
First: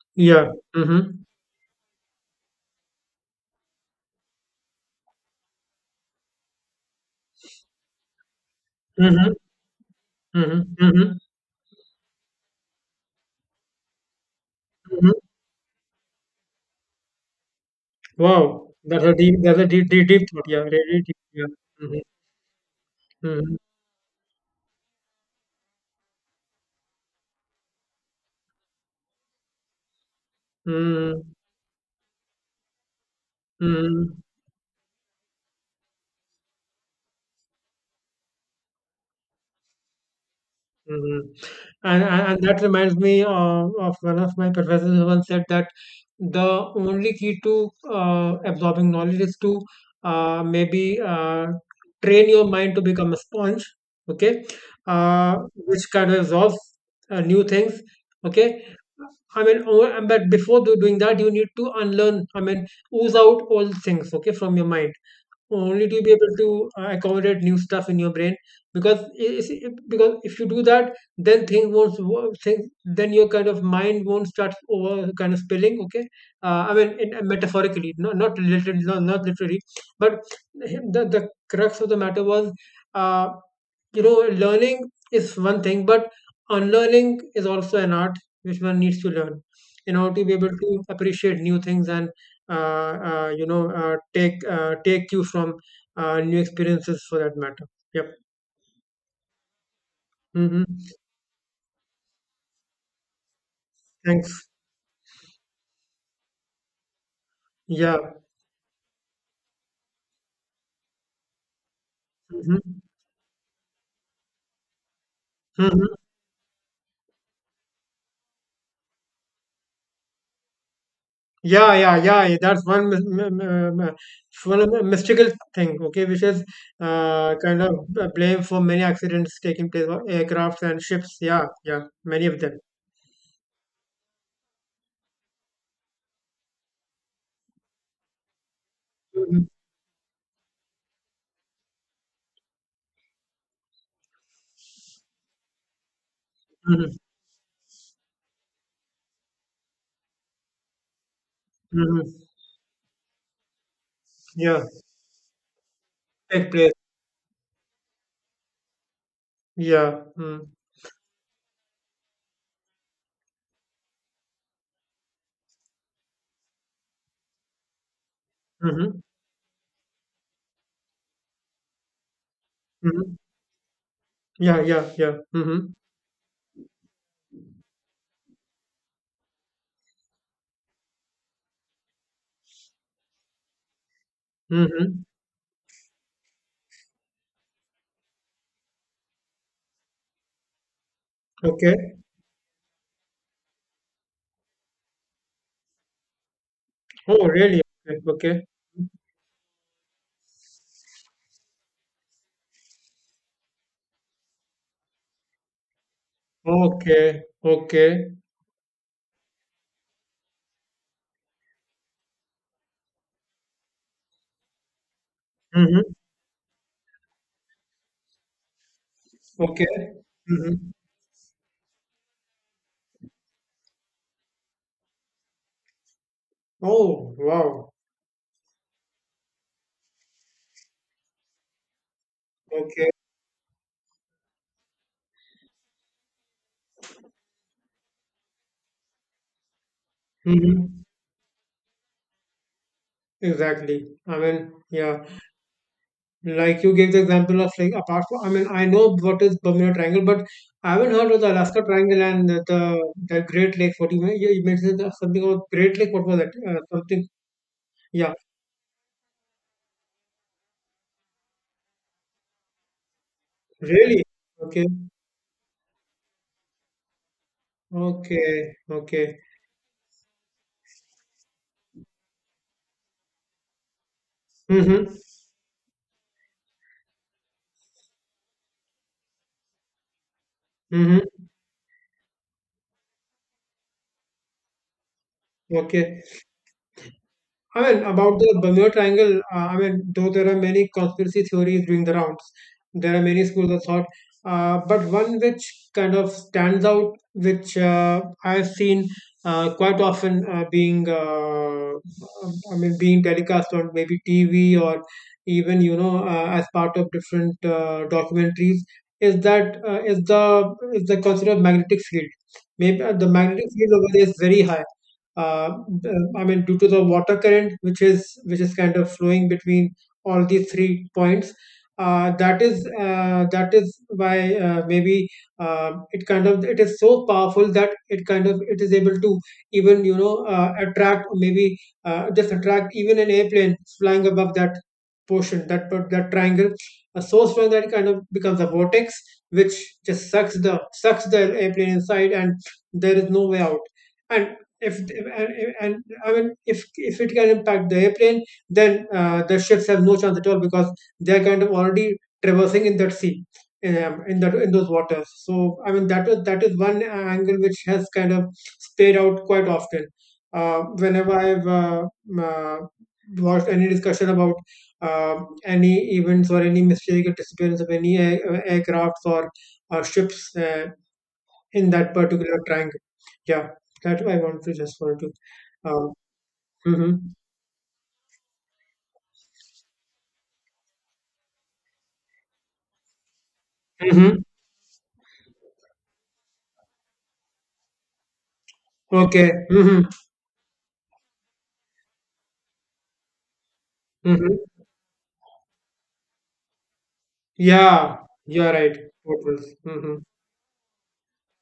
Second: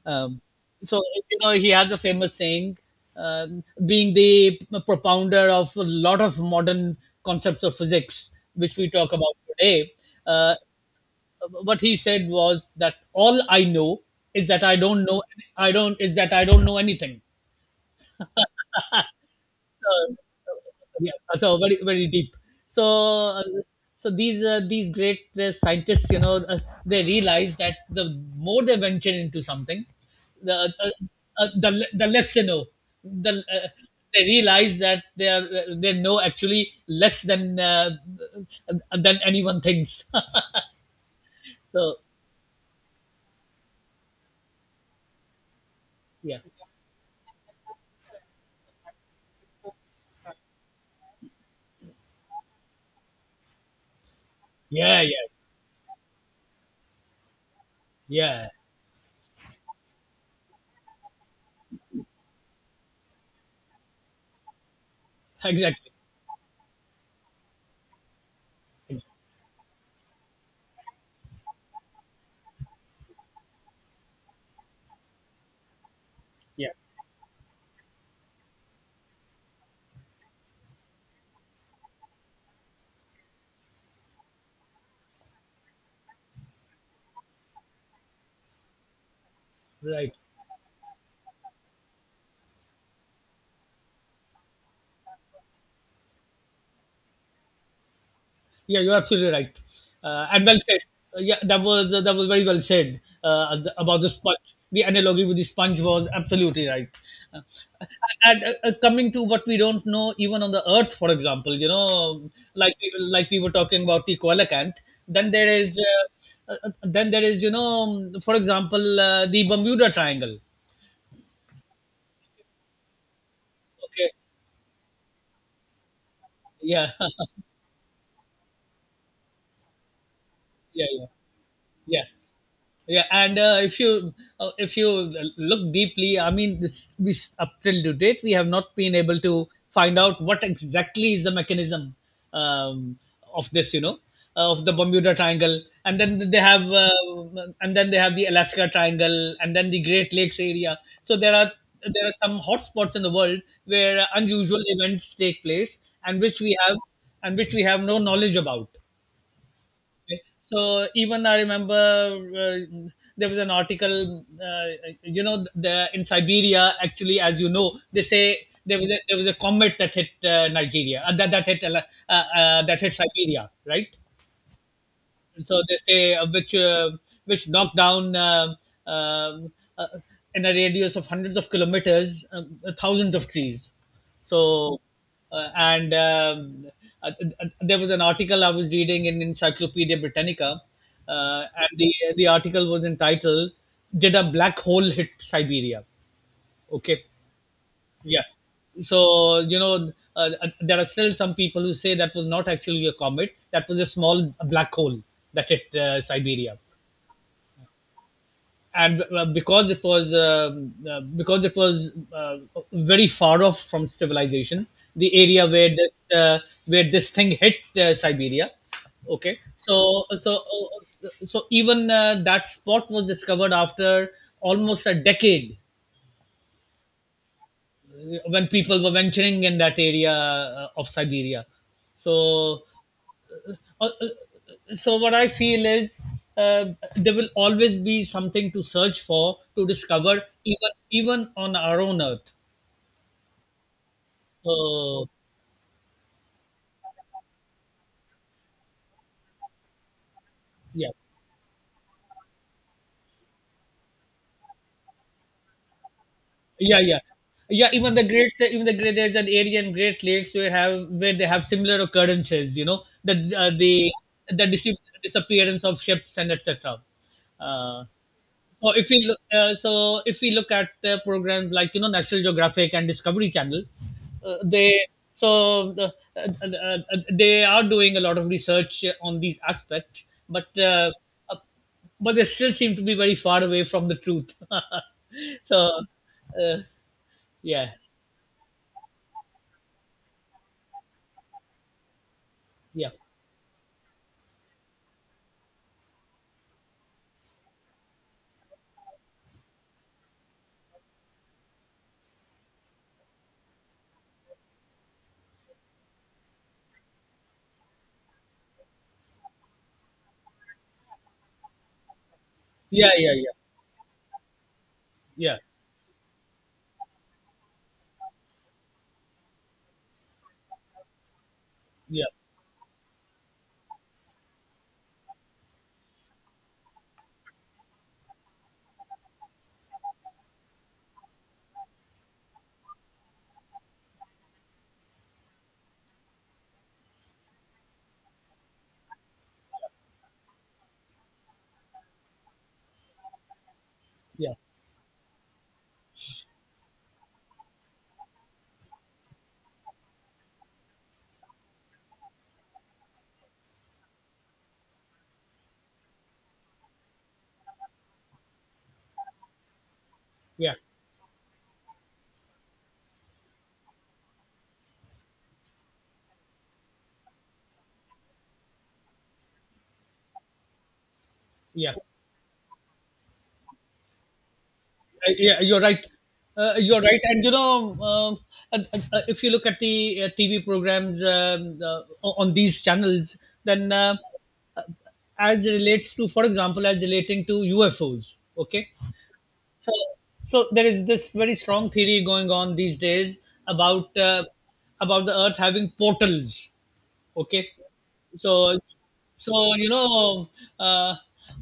[SPEAKER 1] Um,
[SPEAKER 2] Yeah.
[SPEAKER 1] so
[SPEAKER 2] Mhm.
[SPEAKER 1] you know he has a famous saying, being the propounder of a lot of modern concepts of physics, which we talk
[SPEAKER 2] Mhm.
[SPEAKER 1] about today. Uh,
[SPEAKER 2] Mhm. Mhm.
[SPEAKER 1] what he said was that all I know is that I don't
[SPEAKER 2] Mhm.
[SPEAKER 1] know, I don't know anything.
[SPEAKER 2] Wow. That's a deep, deep,
[SPEAKER 1] So,
[SPEAKER 2] deep thought. Yeah. Really
[SPEAKER 1] yeah,
[SPEAKER 2] deep. Yeah.
[SPEAKER 1] so very,
[SPEAKER 2] Mhm.
[SPEAKER 1] very deep. So uh,
[SPEAKER 2] Mhm.
[SPEAKER 1] so these, these great, scientists, you know, they realize that the more they venture into something, the uh,
[SPEAKER 2] Mhm.
[SPEAKER 1] the less they know. The uh,
[SPEAKER 2] Mhm.
[SPEAKER 1] they realize that they know actually less than, than anyone thinks.
[SPEAKER 2] Mhm.
[SPEAKER 1] So,
[SPEAKER 2] And that reminds me of one of my professors who once said that
[SPEAKER 1] yeah,
[SPEAKER 2] the only key to absorbing knowledge is to maybe train your mind to become a sponge, okay,
[SPEAKER 1] yeah, yeah,
[SPEAKER 2] which kind of absorbs new things,
[SPEAKER 1] yeah.
[SPEAKER 2] okay, I mean, but before doing that, you need to unlearn, I mean, ooze out all things, okay, from your mind only
[SPEAKER 1] Exactly.
[SPEAKER 2] to be able to accommodate new stuff in your brain because
[SPEAKER 1] Exactly.
[SPEAKER 2] because if you do that, then things won't wo- things then your kind of mind won't start over kind of spilling, okay.
[SPEAKER 1] Yeah.
[SPEAKER 2] I mean, metaphorically, not not literally, not literally. But the crux of the matter was, uh, you know learning is one thing, but unlearning is also an art which one needs to learn in
[SPEAKER 1] Right.
[SPEAKER 2] order to be able to appreciate new things and uh, take, take you from new experiences, for that matter. Yep.
[SPEAKER 1] Yeah, you're absolutely right. And well said.
[SPEAKER 2] Mm-hmm.
[SPEAKER 1] Yeah, that was, that was very well said, about the sponge.
[SPEAKER 2] Thanks.
[SPEAKER 1] The analogy with the sponge was absolutely right. Uh,
[SPEAKER 2] Yeah.
[SPEAKER 1] and Coming to what we don't know, even on the Earth, for example, you know,
[SPEAKER 2] Mm-hmm.
[SPEAKER 1] like we were talking about the coelacanth. Then there is,
[SPEAKER 2] Mm-hmm.
[SPEAKER 1] you know, for example, the Bermuda Triangle.
[SPEAKER 2] Yeah, yeah, yeah, yeah, that's one mis- m- m- m-
[SPEAKER 1] Okay.
[SPEAKER 2] one of the mystical thing, okay, which is
[SPEAKER 1] Yeah.
[SPEAKER 2] kind of blame for many accidents taking place of aircrafts and
[SPEAKER 1] Yeah, yeah,
[SPEAKER 2] ships. Yeah, yeah,
[SPEAKER 1] yeah.
[SPEAKER 2] many of them.
[SPEAKER 1] Yeah, and if you look deeply, I mean, this, we up till to date, we have not been able
[SPEAKER 2] Hmm.
[SPEAKER 1] to find out what exactly is the mechanism, um, of this, you know, of the Bermuda Triangle, and then they have
[SPEAKER 2] Hmm.
[SPEAKER 1] uh, and then they have the Alaska Triangle, and then the Great Lakes area. So there are
[SPEAKER 2] Hmm.
[SPEAKER 1] some hotspots in the world where unusual
[SPEAKER 2] Yeah,
[SPEAKER 1] events take place, and which
[SPEAKER 2] take
[SPEAKER 1] we
[SPEAKER 2] place.
[SPEAKER 1] have and which we have no knowledge about.
[SPEAKER 2] Yeah.
[SPEAKER 1] Okay.
[SPEAKER 2] Mm-hmm.
[SPEAKER 1] So even I remember, there was an article, you know, in Siberia. Actually, as you know, they say
[SPEAKER 2] Mm-hmm.
[SPEAKER 1] there was a comet that hit, Nigeria, that hit, that hit
[SPEAKER 2] Mm-hmm.
[SPEAKER 1] Siberia, right?
[SPEAKER 2] Yeah, yeah, yeah.
[SPEAKER 1] So
[SPEAKER 2] Mm-hmm.
[SPEAKER 1] they say, which, which knock down, um uh, in a radius of hundreds of kilometers, thousands of trees. So
[SPEAKER 2] Mm-hmm.
[SPEAKER 1] and uh, there was an article I was reading in Encyclopedia Britannica, and the
[SPEAKER 2] Okay.
[SPEAKER 1] the article was entitled, "Did a Black Hole Hit Siberia?" Okay.
[SPEAKER 2] Oh, really? Okay.
[SPEAKER 1] Yeah.
[SPEAKER 2] Okay.
[SPEAKER 1] So, you know, there are still some people who say that was not actually a comet, that was a small black hole that hit, Siberia.
[SPEAKER 2] Okay. Okay.
[SPEAKER 1] And because it was, very far off from civilization, the area where
[SPEAKER 2] Mm-hmm.
[SPEAKER 1] this thing hit, Siberia. Okay.
[SPEAKER 2] Okay.
[SPEAKER 1] So so
[SPEAKER 2] Mm-hmm.
[SPEAKER 1] uh, so even, that spot was discovered after almost a decade,
[SPEAKER 2] Oh, wow.
[SPEAKER 1] when people were venturing in that area, of Siberia. So,
[SPEAKER 2] Okay.
[SPEAKER 1] what I feel is, uh, there will always be something to search for, to discover,
[SPEAKER 2] Mm-hmm.
[SPEAKER 1] even on our own Earth.
[SPEAKER 2] Exactly. I mean, yeah.
[SPEAKER 1] So,
[SPEAKER 2] Like you gave the example of, like, apart from, I mean, I know what is Bermuda Triangle, but I
[SPEAKER 1] yeah,
[SPEAKER 2] haven't heard of the Alaska Triangle and the Great Lake. What you mean? You mentioned something about Great Lake. What was that?
[SPEAKER 1] yeah, yeah.
[SPEAKER 2] Something.
[SPEAKER 1] Yeah,
[SPEAKER 2] Yeah.
[SPEAKER 1] even the great, there's an area in Great Lakes where they have similar occurrences. You know, the uh, the
[SPEAKER 2] Really?
[SPEAKER 1] the
[SPEAKER 2] Okay.
[SPEAKER 1] dis- disappearance of ships and etc. Uh,
[SPEAKER 2] Okay.
[SPEAKER 1] So if we
[SPEAKER 2] Okay.
[SPEAKER 1] look, uh, so if we look at the programs, like, you know, National Geographic and Discovery Channel, uh, they
[SPEAKER 2] Mm-hmm.
[SPEAKER 1] so uh, uh, they are doing a lot of research on these aspects, but,
[SPEAKER 2] Mm-hmm.
[SPEAKER 1] uh, but they still seem to be very far away from the truth. so
[SPEAKER 2] Okay.
[SPEAKER 1] uh,
[SPEAKER 2] I
[SPEAKER 1] yeah,
[SPEAKER 2] mean, about the Bermuda Triangle, I mean, though there are many conspiracy theories doing the rounds,
[SPEAKER 1] yeah,
[SPEAKER 2] there are many schools of thought, but one which kind of stands out, which I've seen quite often, being telecast on maybe TV or, even, you know, as part of different documentaries, is that is the concept of magnetic field. Maybe
[SPEAKER 1] yeah,
[SPEAKER 2] the
[SPEAKER 1] yeah, yeah,
[SPEAKER 2] magnetic field over there is very high,
[SPEAKER 1] yeah,
[SPEAKER 2] uh, I mean, due to the water current, which is kind of flowing between all these three points.
[SPEAKER 1] yeah,
[SPEAKER 2] That is why, maybe, it kind of it is so powerful that it kind of it is able to even attract, or maybe just attract, even an airplane flying above that triangle so strong that it kind of becomes a vortex which just sucks the airplane inside and there is no way out.
[SPEAKER 1] yeah,
[SPEAKER 2] And if and, and I mean, if it can impact the airplane, then the ships have no chance at all, because they're kind of already traversing in that sea, in that in those waters. So I mean, that is one angle which has kind of played out quite often.
[SPEAKER 1] yeah,
[SPEAKER 2] Whenever I've uh, watched any discussion about uh, any events or any mistake or disappearance of any aircrafts or ships, in
[SPEAKER 1] yeah.
[SPEAKER 2] that particular triangle. Yeah, that I want to just want to.
[SPEAKER 1] Yeah, you're right.
[SPEAKER 2] Um.
[SPEAKER 1] You're
[SPEAKER 2] Hmm.
[SPEAKER 1] right, and you know, um, uh, if you look at the, TV programs, on these channels, then,
[SPEAKER 2] Hmm.
[SPEAKER 1] uh, as relates to, for example, as relating to UFOs. Okay.
[SPEAKER 2] Okay.
[SPEAKER 1] so,
[SPEAKER 2] Hmm.
[SPEAKER 1] so there is this very strong theory going on these days about, uh,
[SPEAKER 2] Hmm.
[SPEAKER 1] about the Earth having portals. Okay.
[SPEAKER 2] Yeah, you're
[SPEAKER 1] so
[SPEAKER 2] right.
[SPEAKER 1] so
[SPEAKER 2] Portals.
[SPEAKER 1] you
[SPEAKER 2] Hmm.
[SPEAKER 1] know, uh,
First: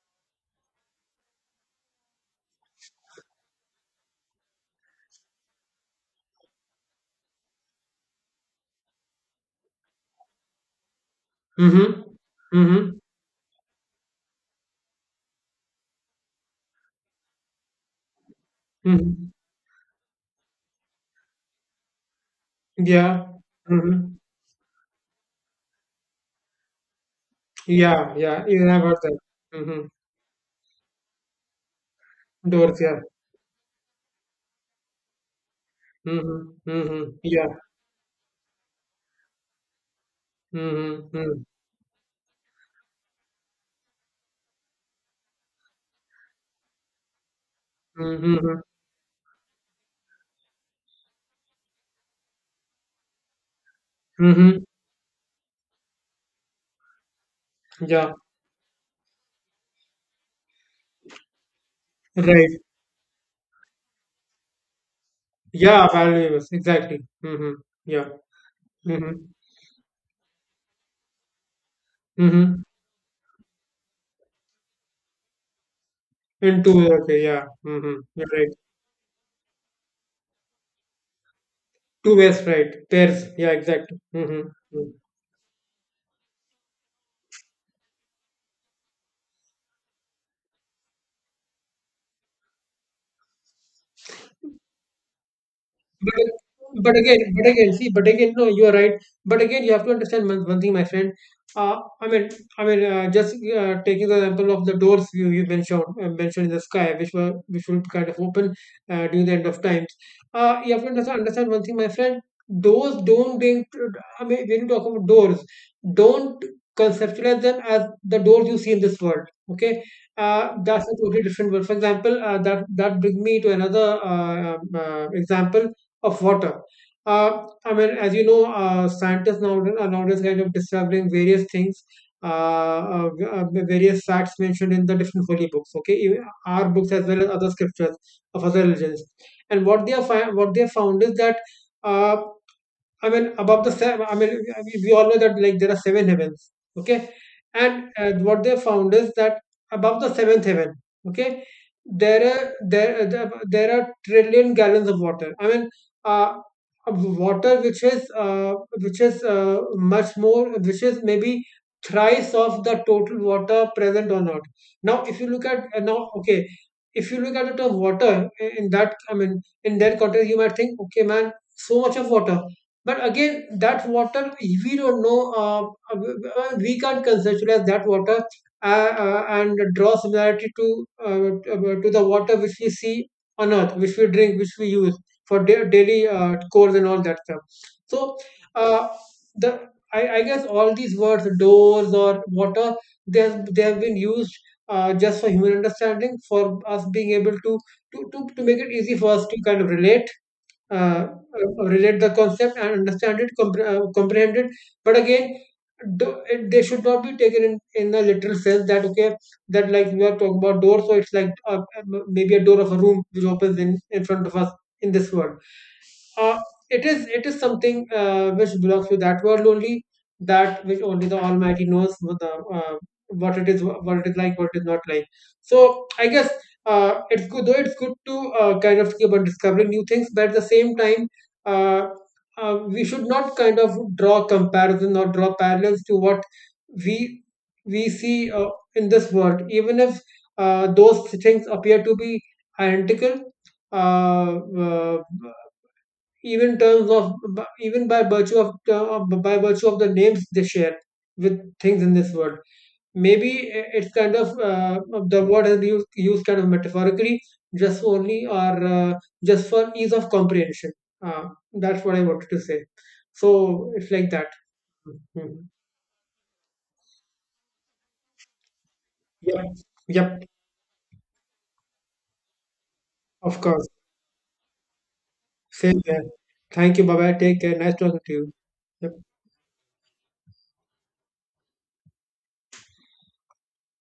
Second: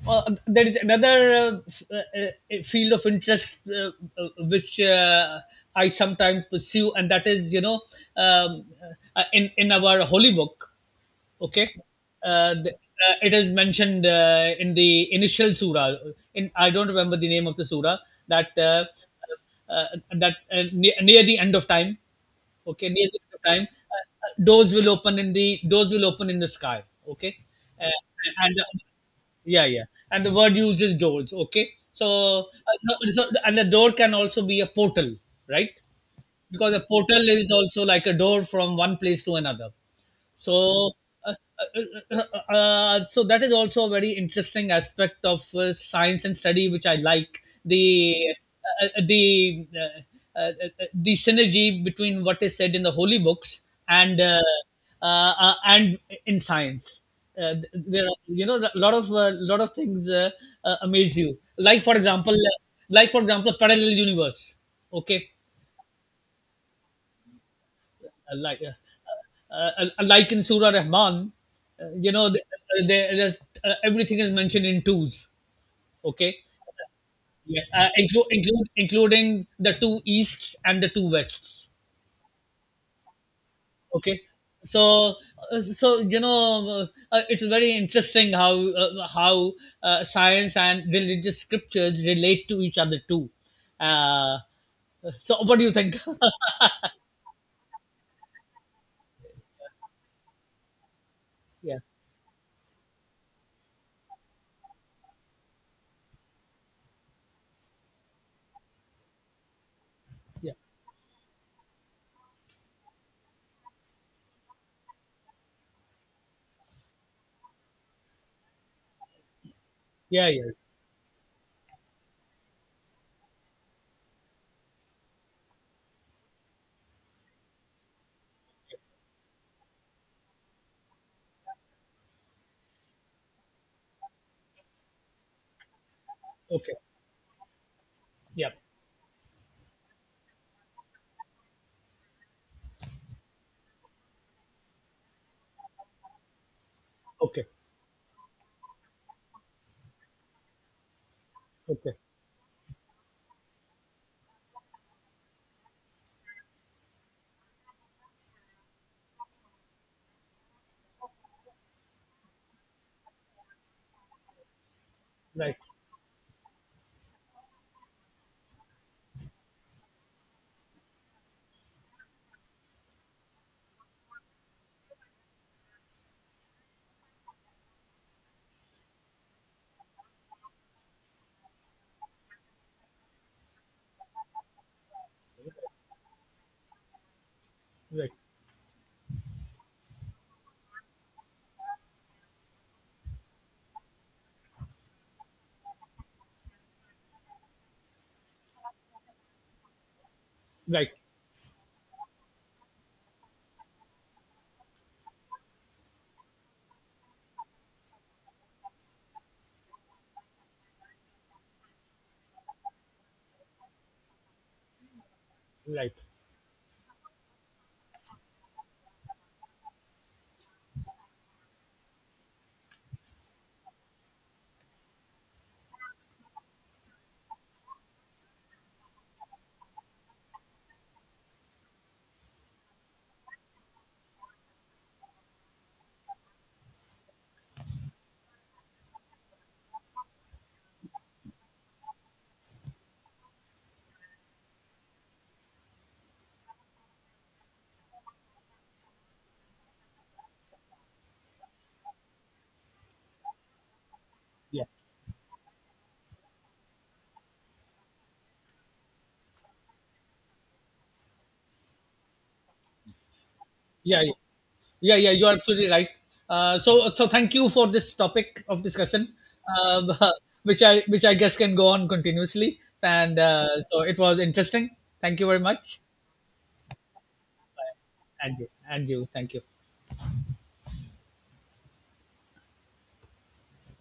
[SPEAKER 1] there is another, field of interest, which I sometimes pursue, and that is, you know, um, in our holy book. Okay.
[SPEAKER 2] Hmm. Hmm.
[SPEAKER 1] It is mentioned, in the initial surah, in, I don't remember the name of the surah, that,
[SPEAKER 2] Hmm.
[SPEAKER 1] uh, uh, near the end of time. Okay, near the
[SPEAKER 2] Yeah.
[SPEAKER 1] end of time,
[SPEAKER 2] Hmm.
[SPEAKER 1] doors will open in the sky. Okay.
[SPEAKER 2] Yeah.
[SPEAKER 1] uh,
[SPEAKER 2] Yeah.
[SPEAKER 1] and uh,
[SPEAKER 2] Even I heard that.
[SPEAKER 1] yeah, yeah,
[SPEAKER 2] Hmm.
[SPEAKER 1] and the word uses doors. Okay,
[SPEAKER 2] Doors. Yeah.
[SPEAKER 1] and the door can also be a portal, right?
[SPEAKER 2] Hmm.
[SPEAKER 1] Because a
[SPEAKER 2] Hmm.
[SPEAKER 1] portal is
[SPEAKER 2] Yeah.
[SPEAKER 1] also like a door from one place to another. So,
[SPEAKER 2] Hmm.
[SPEAKER 1] uh,
[SPEAKER 2] Hmm.
[SPEAKER 1] uh, that is also a very interesting aspect of, science and study, which I like.
[SPEAKER 2] Hmm.
[SPEAKER 1] The, the synergy between what is said in the holy books, and uh,
[SPEAKER 2] Hmm.
[SPEAKER 1] and in science. There
[SPEAKER 2] Yeah.
[SPEAKER 1] are, you know, a lot of, lot of things, amaze you. Like for example,
[SPEAKER 2] Right.
[SPEAKER 1] parallel universe. Okay,
[SPEAKER 2] Yeah. Valuables. Exactly. Hmm. Yeah. Hmm.
[SPEAKER 1] like in Surah Rahman, you know,
[SPEAKER 2] Hmm.
[SPEAKER 1] there, everything is mentioned in twos. Okay,
[SPEAKER 2] And two-way, okay, yeah.
[SPEAKER 1] yeah,
[SPEAKER 2] Mm-hmm. You're right.
[SPEAKER 1] including the two easts and the two wests.
[SPEAKER 2] Two ways, right. Pairs, yeah, exact.
[SPEAKER 1] Okay,
[SPEAKER 2] Mm-hmm. Mm-hmm.
[SPEAKER 1] so so you know, it's very interesting how, science and religious scriptures relate to each other too. Uh, so, what do you think?
[SPEAKER 2] But, but again, see, but again, no, you are right. But again, you have to understand one thing, my friend.
[SPEAKER 1] Yeah,
[SPEAKER 2] I mean, just taking the example of the doors you mentioned, mentioned in the sky, which were which will kind of open during the end of times.
[SPEAKER 1] yeah,
[SPEAKER 2] You have to understand, understand one thing, my friend. Doors don't bring. I mean, when you talk about doors, don't conceptualize them as the doors you see in this world. Okay,
[SPEAKER 1] yeah, yeah.
[SPEAKER 2] that's a totally different world. For example, that brings me to another example of water. I mean, as you know, scientists nowadays kind of discovering various things, uh, various facts mentioned in the different holy books. Okay, even our
[SPEAKER 1] Okay,
[SPEAKER 2] books as well as other scriptures of
[SPEAKER 1] yeah,
[SPEAKER 2] other religions, and what they have found is that. Uh, I mean, I mean, we all know that, like, there are seven heavens, okay?
[SPEAKER 1] okay,
[SPEAKER 2] And what they found is that above the seventh heaven, okay,
[SPEAKER 1] okay,
[SPEAKER 2] there are there there there are trillion gallons of water. I mean, uh, water which is, which is uh, much more, which is maybe thrice of the total water present on Earth.
[SPEAKER 1] right.
[SPEAKER 2] Now, okay, if you look at the term water in I mean, in that context, you might think, okay, man, so much of water. But again, that water we don't know. We can't conceptualize that water uh, and draw similarity to, to the water which we see on Earth, which we drink, which we use for daily chores and all that stuff.
[SPEAKER 1] Right,
[SPEAKER 2] So, uh, I guess all these words, doors or water, they have been used just for human understanding, for us being able to make it easy for us to kind of relate,
[SPEAKER 1] right,
[SPEAKER 2] uh, relate the concept and understand it, comprehend it. But again, they should not be taken in a literal sense, that okay, that like we are talking about door, so it's like, maybe a door of a room which opens in front of us in this world.
[SPEAKER 1] right.
[SPEAKER 2] uh, it is, it is something which belongs to that world only, that which only the almighty knows what the, uh, what it is, what it is like, what it is not like. So I guess, it's good, though it's good to kind of keep on discovering new things, but at the same time, uh, we should not kind of draw comparison or draw parallels to what we we see in this world, even if those things appear to be identical, uh, uh, even terms of even by virtue of, by virtue of the names they share with things in this world. Maybe it's kind of,
[SPEAKER 1] Yeah,
[SPEAKER 2] the word has been used, used kind of metaphorically, just only or just for ease of comprehension. uh, that's what I wanted to say. So it's
[SPEAKER 1] yeah,
[SPEAKER 2] like
[SPEAKER 1] yeah,
[SPEAKER 2] that.
[SPEAKER 1] yeah, yeah, you're
[SPEAKER 2] Mhm.
[SPEAKER 1] absolutely right. So, so thank you for this topic of discussion.
[SPEAKER 2] Yep.
[SPEAKER 1] um,
[SPEAKER 2] Yep.
[SPEAKER 1] which, I guess, can go on continuously. And
[SPEAKER 2] Of
[SPEAKER 1] uh,
[SPEAKER 2] course.
[SPEAKER 1] so it was interesting. Thank you very
[SPEAKER 2] Same
[SPEAKER 1] much,
[SPEAKER 2] there. Thank you. Bye bye. Take care. Nice talking to you.
[SPEAKER 1] and you,
[SPEAKER 2] Yep.
[SPEAKER 1] thank you.